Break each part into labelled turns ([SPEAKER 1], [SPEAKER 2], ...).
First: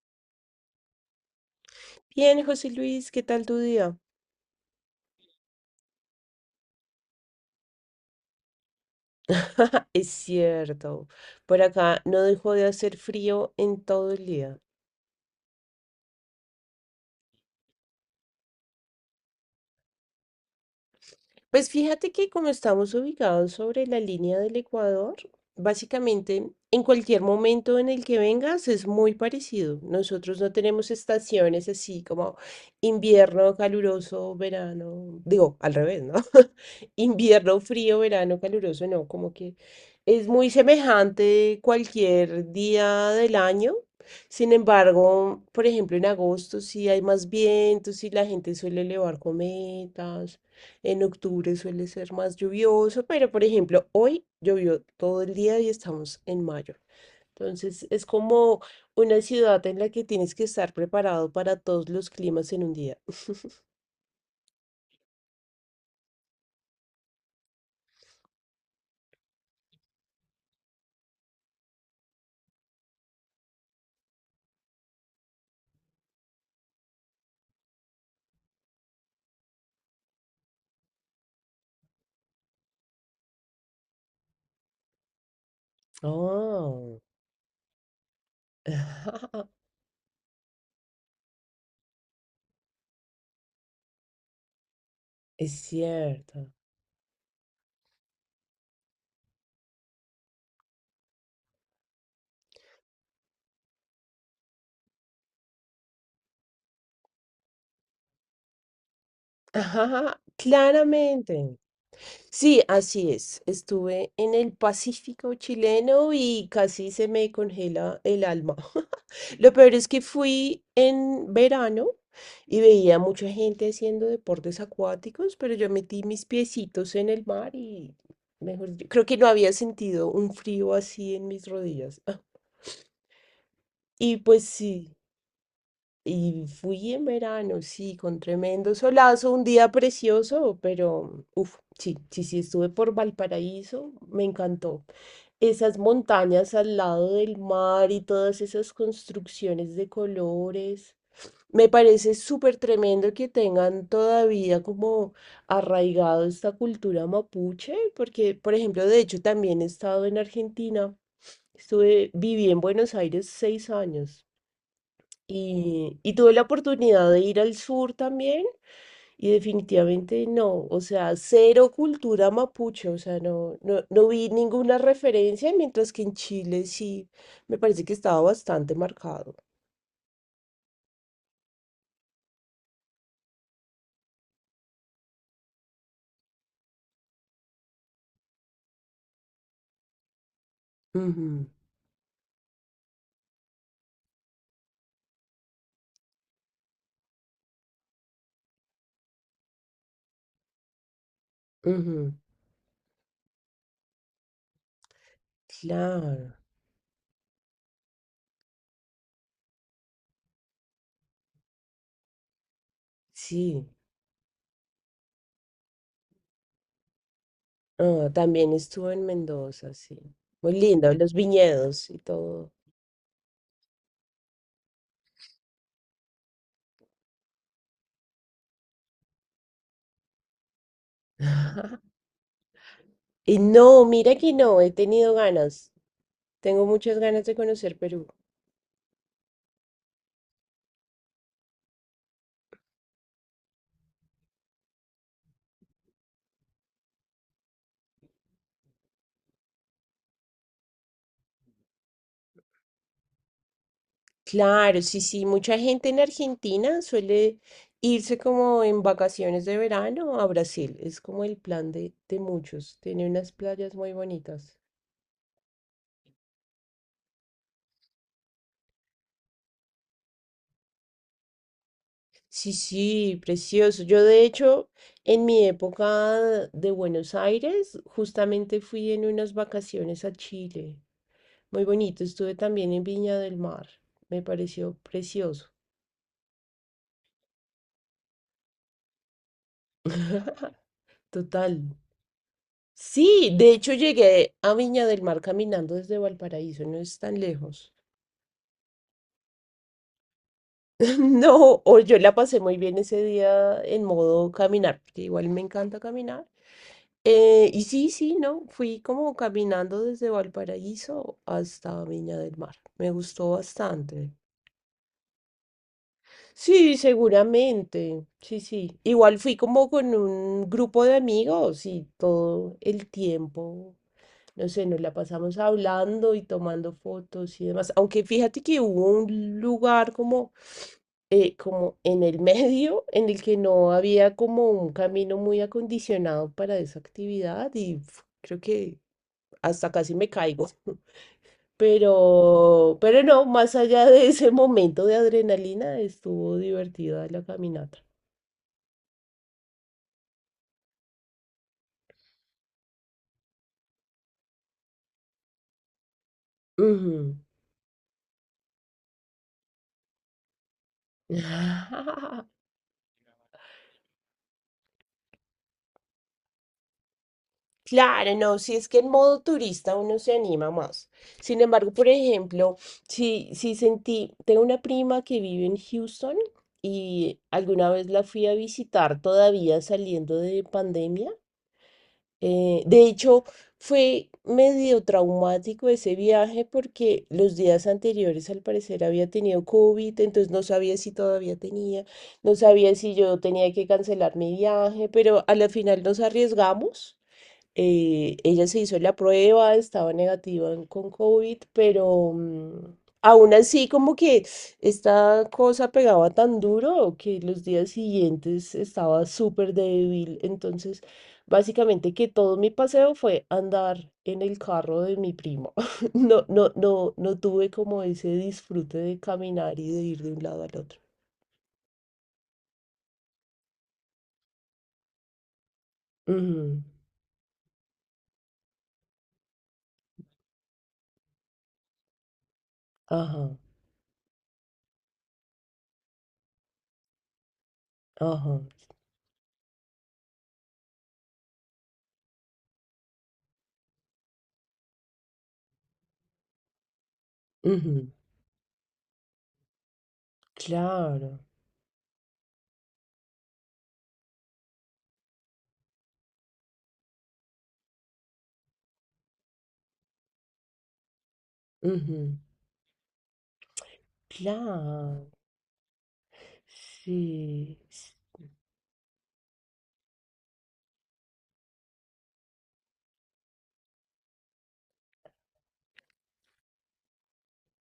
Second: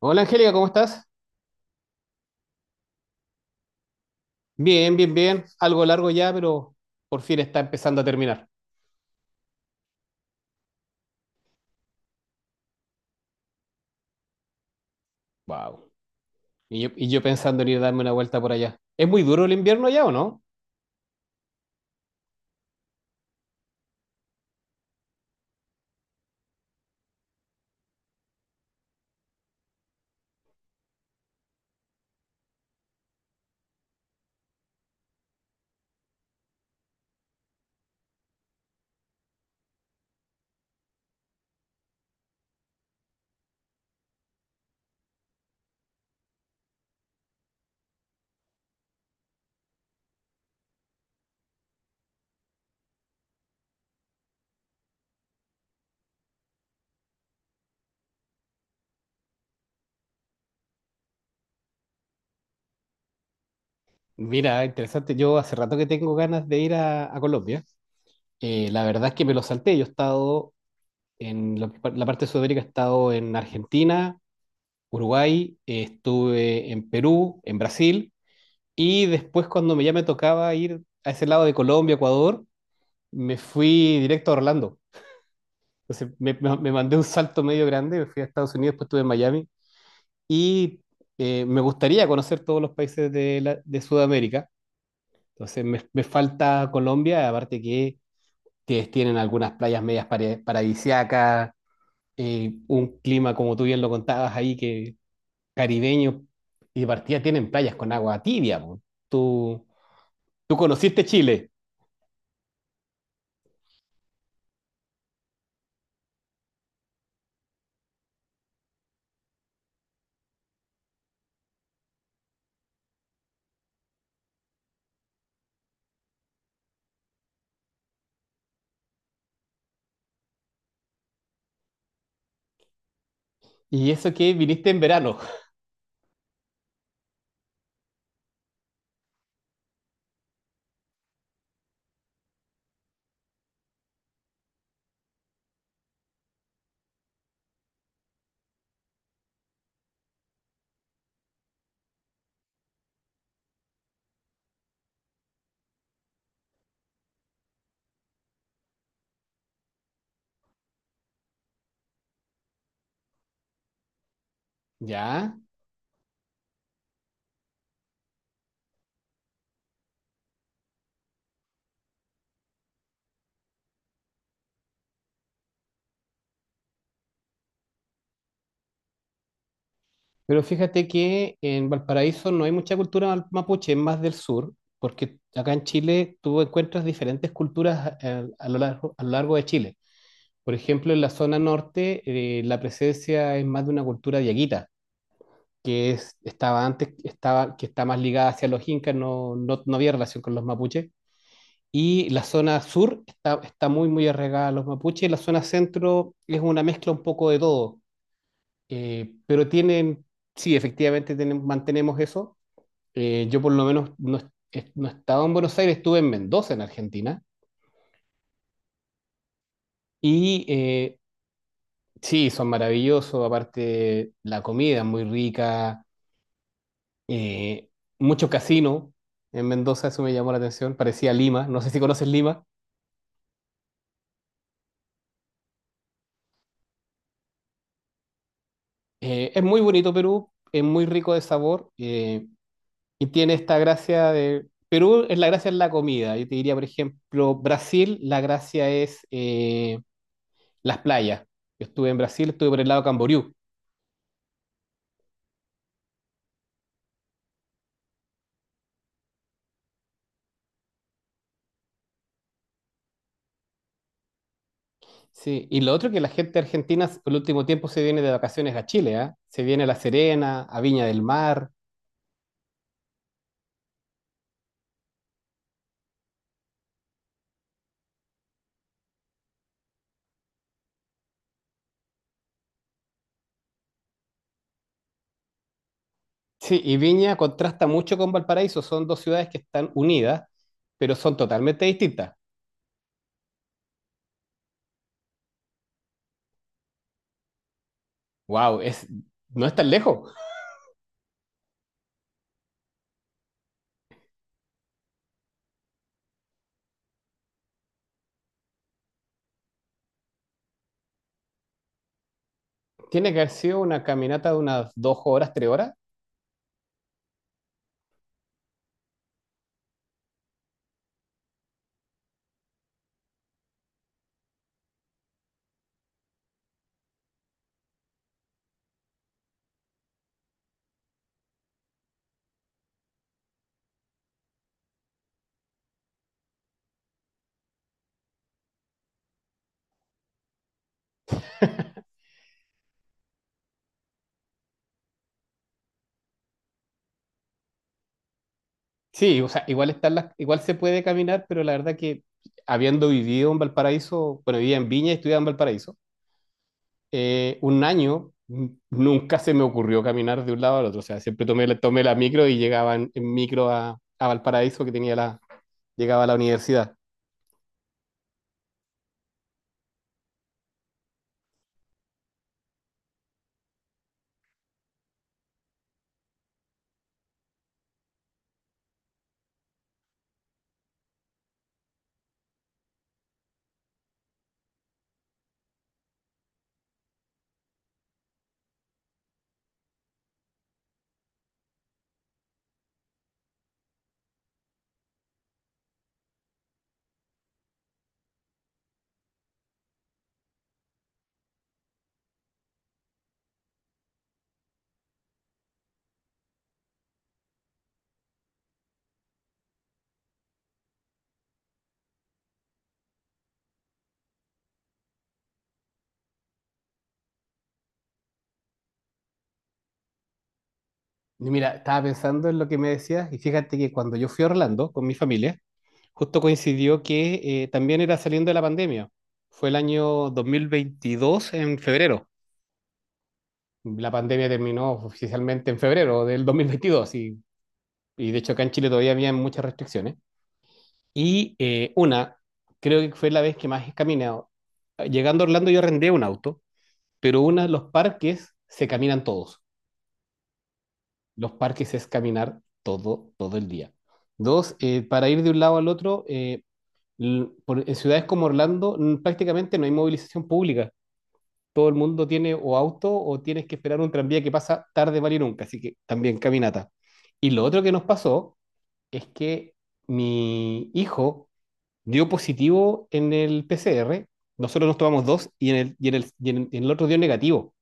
[SPEAKER 1] Hola Angélica, ¿cómo estás?
[SPEAKER 2] Bien, José Luis, ¿qué tal tu día?
[SPEAKER 1] Bien, bien, bien. Algo largo ya, pero por fin está empezando a terminar.
[SPEAKER 2] Es cierto, por acá no dejó de hacer frío en todo el día.
[SPEAKER 1] Wow. Y yo pensando en ir a darme una vuelta por allá. ¿Es muy duro el invierno ya o no?
[SPEAKER 2] Pues fíjate que como estamos ubicados sobre la línea del Ecuador, básicamente en cualquier momento en el que vengas es muy parecido. Nosotros no tenemos estaciones así como invierno caluroso, verano, digo, al revés, ¿no? Invierno frío, verano caluroso, no, como que es muy semejante cualquier día del año. Sin embargo, por ejemplo, en agosto sí hay más vientos y la gente suele elevar cometas. En octubre suele ser más lluvioso, pero por ejemplo, hoy llovió todo el día y estamos en mayo. Entonces es como una ciudad en la que tienes que estar preparado para todos los climas en un día.
[SPEAKER 1] Mira, interesante. Yo hace rato que tengo ganas de ir a Colombia. La verdad es que me lo salté. Yo he estado en la parte de Sudamérica. He estado en Argentina, Uruguay, estuve en Perú, en Brasil. Y después, cuando ya me tocaba ir a ese lado de Colombia, Ecuador, me fui directo a Orlando. Entonces me mandé
[SPEAKER 2] Oh.
[SPEAKER 1] un salto medio grande, fui a Estados Unidos, después estuve en Miami y me gustaría conocer todos los países de Sudamérica.
[SPEAKER 2] Es
[SPEAKER 1] Entonces me
[SPEAKER 2] cierto.
[SPEAKER 1] falta Colombia, aparte que ustedes tienen algunas playas medias paradisíacas, un clima como tú bien lo contabas ahí, que caribeño, y de partida tienen playas con agua tibia po. Tú,
[SPEAKER 2] Ajá,
[SPEAKER 1] tú conociste Chile
[SPEAKER 2] claramente. Sí, así es. Estuve en el Pacífico chileno y casi se me congela el alma. Lo peor es que fui en verano y veía mucha gente haciendo deportes acuáticos, pero yo metí mis piecitos en el mar y, mejor dicho, creo que no había sentido un frío así en mis rodillas.
[SPEAKER 1] y eso
[SPEAKER 2] Y
[SPEAKER 1] que
[SPEAKER 2] pues
[SPEAKER 1] viniste en
[SPEAKER 2] sí.
[SPEAKER 1] verano.
[SPEAKER 2] Y fui en verano, sí, con tremendo solazo, un día precioso, pero uff, sí, sí, sí, estuve por Valparaíso, me encantó. Esas montañas al lado del mar y todas esas construcciones de colores. Me parece súper tremendo que tengan todavía como arraigado esta cultura mapuche, porque, por ejemplo, de hecho también he estado en Argentina. Estuve, viví en Buenos Aires 6 años.
[SPEAKER 1] ¿Ya?
[SPEAKER 2] Y tuve la oportunidad de ir al sur también y definitivamente no, o sea, cero cultura mapuche, o sea, no, no, no vi ninguna referencia, mientras que en Chile sí me parece que estaba bastante marcado.
[SPEAKER 1] Pero fíjate que en Valparaíso no hay mucha cultura mapuche, es más del sur, porque acá en Chile tú encuentras diferentes culturas a lo largo de Chile. Por ejemplo, en la zona
[SPEAKER 2] Ujú,
[SPEAKER 1] norte la presencia es más de una cultura diaguita, que es, estaba antes, que está más ligada hacia los incas, no, no, no había relación con los mapuches. Y
[SPEAKER 2] ujú,
[SPEAKER 1] la zona sur está muy, muy arraigada a los mapuches, y la zona centro
[SPEAKER 2] claro,
[SPEAKER 1] es una mezcla un poco de todo. Pero tienen, sí, efectivamente mantenemos eso. Yo por lo
[SPEAKER 2] sí.
[SPEAKER 1] menos no, no estaba en Buenos Aires, estuve en Mendoza, en Argentina.
[SPEAKER 2] Ah, también estuve en Mendoza, sí.
[SPEAKER 1] Y
[SPEAKER 2] Muy lindo, los viñedos y
[SPEAKER 1] sí, son
[SPEAKER 2] todo.
[SPEAKER 1] maravillosos, aparte la comida es muy rica, eh, mucho casino en Mendoza, eso me llamó la atención, parecía Lima, no sé si conoces Lima.
[SPEAKER 2] Y no, mira que no, he tenido ganas, tengo muchas ganas de conocer Perú.
[SPEAKER 1] Es muy bonito Perú, es muy rico de sabor, y tiene esta gracia de Perú. Es la gracia, es la comida, yo te diría. Por ejemplo, Brasil, la gracia es, las playas. Yo estuve en Brasil, estuve por el lado de Camboriú.
[SPEAKER 2] Claro, sí, sí, mucha gente en Argentina suele irse como en vacaciones de verano a Brasil. Es como el plan de muchos. Tiene unas playas muy bonitas.
[SPEAKER 1] Sí, y lo otro que la gente argentina el último tiempo se viene de vacaciones a Chile, ¿ah? Se viene a La Serena, a Viña del Mar.
[SPEAKER 2] Sí, sí, precioso. Yo de hecho, en mi época de Buenos Aires, justamente fui en unas vacaciones a Chile. Muy bonito. Estuve también en Viña del Mar. Me pareció precioso.
[SPEAKER 1] Sí, y Viña contrasta mucho con Valparaíso, son dos ciudades que están unidas, pero son
[SPEAKER 2] Total.
[SPEAKER 1] totalmente distintas.
[SPEAKER 2] Sí, de hecho llegué a Viña del Mar caminando desde Valparaíso, no es tan lejos.
[SPEAKER 1] Wow, no es tan lejos.
[SPEAKER 2] No, o yo la pasé muy bien ese día en modo caminar, porque igual me encanta caminar. Y sí, sí, no, fui como caminando desde Valparaíso hasta Viña del Mar. Me
[SPEAKER 1] Tiene que haber
[SPEAKER 2] gustó
[SPEAKER 1] sido una
[SPEAKER 2] bastante.
[SPEAKER 1] caminata de unas 2 horas, 3 horas.
[SPEAKER 2] Sí, seguramente. Sí, sí. Igual fui como con un grupo de amigos y todo el tiempo no sé, nos la pasamos hablando y tomando fotos y demás. Aunque fíjate que hubo un lugar como, como en el medio en el que no había como un camino muy acondicionado para esa actividad y pf, creo que hasta casi me caigo. Pero no, más allá de ese momento de adrenalina, estuvo divertida la caminata.
[SPEAKER 1] Sí, o sea, igual están las, igual se puede caminar, pero la verdad que habiendo vivido en Valparaíso, bueno, vivía en Viña y estudiaba en Valparaíso,
[SPEAKER 2] Ujú.
[SPEAKER 1] un año nunca se me ocurrió caminar de un lado al otro. O sea, siempre tomé la micro y llegaba en micro a Valparaíso, que tenía la, llegaba a la universidad.
[SPEAKER 2] Claro, no, si es que en modo turista uno se anima más. Sin embargo, por ejemplo, si, si sentí, tengo una prima que vive en Houston y alguna vez la fui a visitar todavía saliendo de pandemia. De hecho, fue medio traumático ese viaje porque los días anteriores al parecer había tenido COVID, entonces no sabía si todavía tenía, no sabía si yo tenía que cancelar mi viaje, pero a la final nos arriesgamos ella se hizo la prueba, estaba negativa con COVID, pero aún así como que esta cosa pegaba tan duro que los días siguientes estaba súper débil. Entonces, básicamente que todo mi paseo fue andar en el carro de mi primo. No, no, no, no tuve como ese disfrute de caminar y de ir de un lado al otro.
[SPEAKER 1] Y mira, estaba pensando en lo que me decías y fíjate que cuando yo fui a Orlando con mi familia, justo
[SPEAKER 2] Ujú,
[SPEAKER 1] coincidió que, también era saliendo de la pandemia. Fue el año 2022 en febrero.
[SPEAKER 2] ajá,
[SPEAKER 1] La pandemia terminó oficialmente en febrero del 2022, y de hecho
[SPEAKER 2] ajá,
[SPEAKER 1] acá en Chile todavía había muchas restricciones. Y una, creo que fue la vez que más he caminado. Ah, llegando a Orlando yo arrendé un auto, pero una, los
[SPEAKER 2] ujú,
[SPEAKER 1] parques se caminan todos.
[SPEAKER 2] claro,
[SPEAKER 1] Los parques es caminar todo, todo el día. Dos, para ir de un lado al otro, en ciudades como Orlando prácticamente no hay movilización pública. Todo el mundo
[SPEAKER 2] ujú,
[SPEAKER 1] tiene o auto o tienes que esperar un tranvía que pasa tarde,
[SPEAKER 2] claro.
[SPEAKER 1] vale y nunca. Así que también caminata. Y lo
[SPEAKER 2] Sí.
[SPEAKER 1] otro que nos pasó es que mi hijo dio positivo en el PCR. Nosotros nos tomamos dos en el otro dio negativo.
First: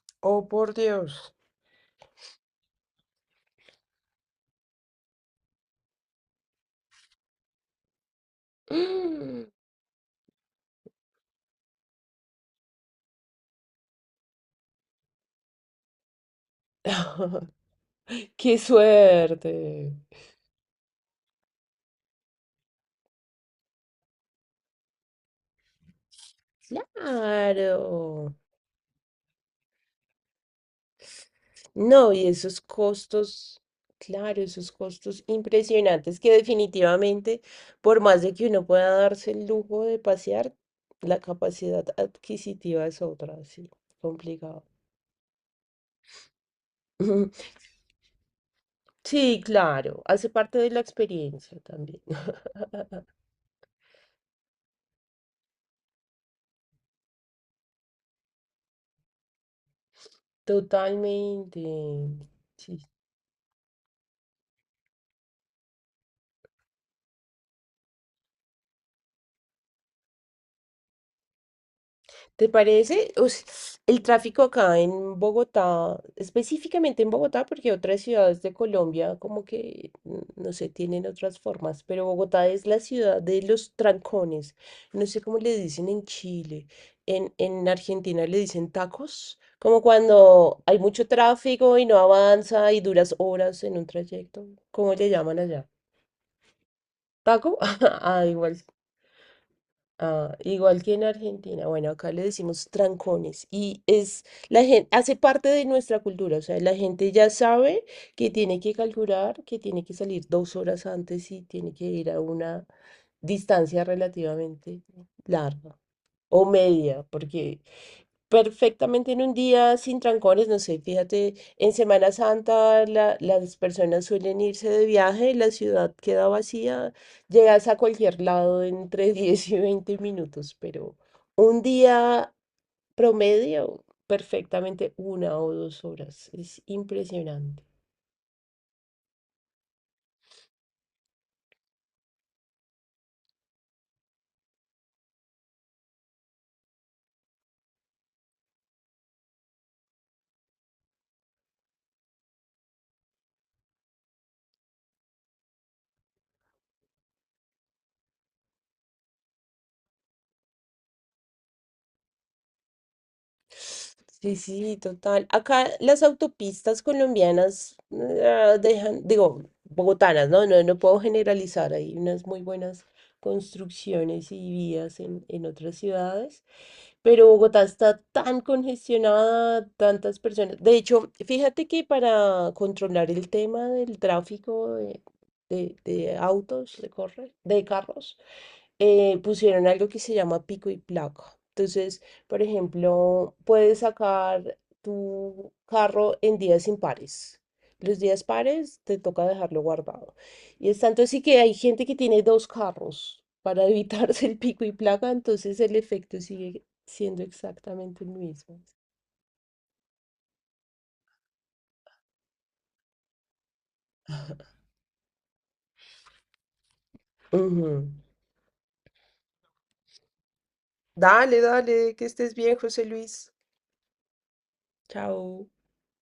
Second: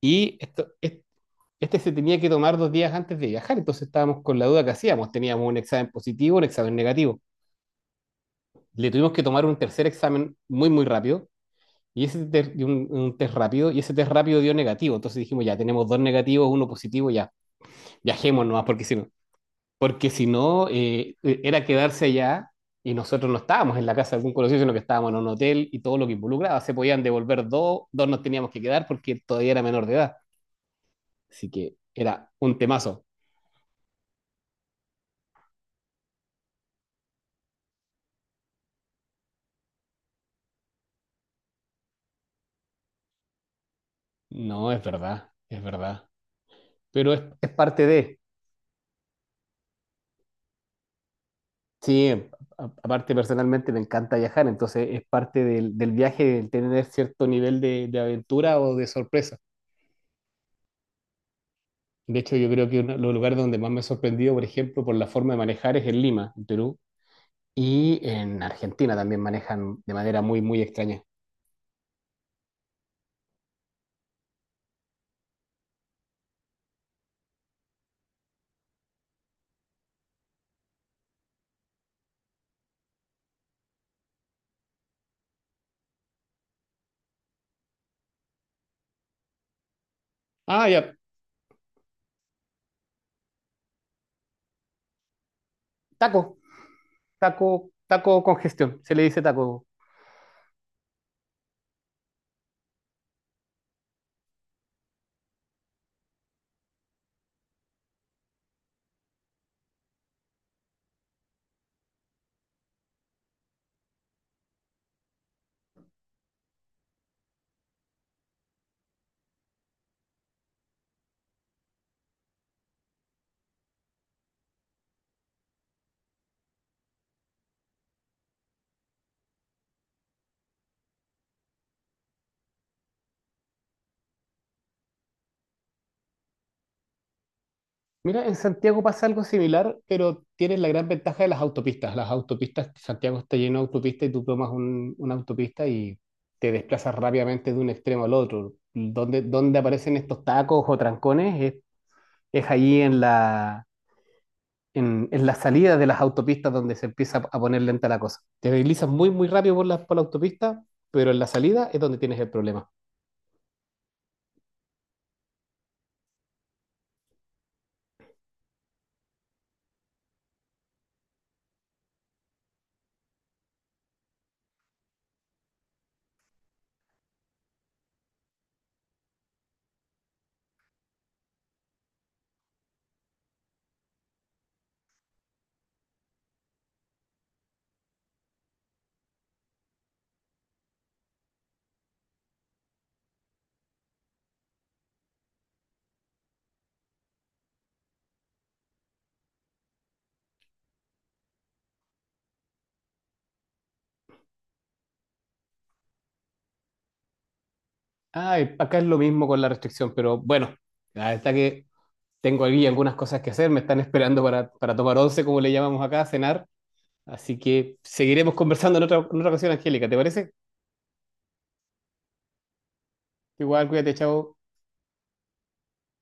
[SPEAKER 1] Y
[SPEAKER 2] Oh,
[SPEAKER 1] esto,
[SPEAKER 2] por
[SPEAKER 1] es-
[SPEAKER 2] Dios.
[SPEAKER 1] este se tenía que tomar 2 días antes de viajar, entonces estábamos con la duda que hacíamos. Teníamos un examen positivo, un examen negativo. Le tuvimos que tomar
[SPEAKER 2] Mm.
[SPEAKER 1] un tercer examen muy, muy rápido, y y un test rápido, y ese test rápido dio negativo. Entonces dijimos, ya tenemos dos negativos, uno positivo, ya viajemos
[SPEAKER 2] ¡Qué
[SPEAKER 1] nomás, porque si no,
[SPEAKER 2] suerte!
[SPEAKER 1] porque si no, era quedarse allá, y nosotros no estábamos en la casa de algún conocido, sino que estábamos en un hotel y todo lo que involucraba. Se podían devolver dos, dos nos
[SPEAKER 2] Claro.
[SPEAKER 1] teníamos que quedar porque todavía era menor de edad. Así que
[SPEAKER 2] No, y
[SPEAKER 1] era un
[SPEAKER 2] esos
[SPEAKER 1] temazo.
[SPEAKER 2] costos, claro, esos costos impresionantes que definitivamente, por más de que uno pueda darse el lujo de pasear, la capacidad adquisitiva es otra, sí, complicado.
[SPEAKER 1] No, es verdad, es verdad. Pero es parte de,
[SPEAKER 2] Sí, claro, hace parte de la experiencia también.
[SPEAKER 1] sí, aparte personalmente me encanta viajar, entonces es parte del, del viaje el tener cierto nivel de aventura o de sorpresa.
[SPEAKER 2] Totalmente.
[SPEAKER 1] De hecho, yo creo
[SPEAKER 2] Sí,
[SPEAKER 1] que uno de los lugares donde más me he sorprendido, por ejemplo, por la forma de manejar es en Lima, en Perú. Y en Argentina también manejan de manera muy, muy extraña.
[SPEAKER 2] ¿te parece? El tráfico acá en Bogotá, específicamente en Bogotá, porque otras ciudades de Colombia como que, mm, no sé, tienen otras formas, pero Bogotá es la ciudad de los trancones. No sé cómo le dicen en Chile. En Argentina le dicen tacos, como cuando
[SPEAKER 1] Ah,
[SPEAKER 2] hay
[SPEAKER 1] ya.
[SPEAKER 2] mucho tráfico y no avanza y duras horas en un trayecto. ¿Cómo le llaman allá?
[SPEAKER 1] Taco,
[SPEAKER 2] ¿Taco?
[SPEAKER 1] taco, taco
[SPEAKER 2] Ah, igual.
[SPEAKER 1] congestión, se le dice taco.
[SPEAKER 2] Ah, igual que en Argentina, bueno, acá le decimos trancones y es la gente hace parte de nuestra cultura, o sea, la gente ya sabe que tiene que calcular, que tiene que salir 2 horas antes y tiene que ir a una distancia relativamente larga o media, porque perfectamente en un día sin trancones, no sé, fíjate, en Semana Santa las personas suelen irse de viaje, la ciudad queda vacía, llegas a cualquier lado entre 10 y 20 minutos, pero un día promedio, perfectamente 1 o 2 horas, es impresionante.
[SPEAKER 1] Mira, en Santiago pasa algo similar, pero tienes la gran ventaja de las autopistas. Las autopistas, Santiago está lleno de autopistas y tú tomas una autopista y te desplazas rápidamente de un extremo al otro. Donde aparecen estos tacos o trancones es ahí en la, en la salida de las autopistas donde se empieza a poner lenta la cosa. Te deslizas muy, muy rápido por la autopista, pero en la salida es donde tienes el problema.
[SPEAKER 2] Sí, sí, total. Acá las autopistas colombianas ah, dejan, digo, bogotanas, ¿no? No, no puedo generalizar. Hay unas muy buenas construcciones y vías en otras ciudades, pero Bogotá está tan congestionada, tantas personas. De hecho, fíjate que para controlar el tema del tráfico de autos, de carros, pusieron algo que se llama pico y placa. Entonces, por ejemplo, puedes sacar tu carro en días impares. Los días pares te toca dejarlo guardado. Y es tanto así que hay gente que tiene dos carros para evitarse el pico y placa, entonces el efecto sigue siendo exactamente el
[SPEAKER 1] Ah, y
[SPEAKER 2] mismo.
[SPEAKER 1] acá es lo mismo con la restricción, pero bueno, la verdad que tengo aquí algunas cosas que hacer, me están esperando para tomar once, como le llamamos acá, a cenar, así
[SPEAKER 2] Ujú.
[SPEAKER 1] que seguiremos conversando en otra ocasión, Angélica, ¿te parece?
[SPEAKER 2] Dale, dale, que estés bien, José Luis.
[SPEAKER 1] Igual, cuídate, chao.
[SPEAKER 2] Chao.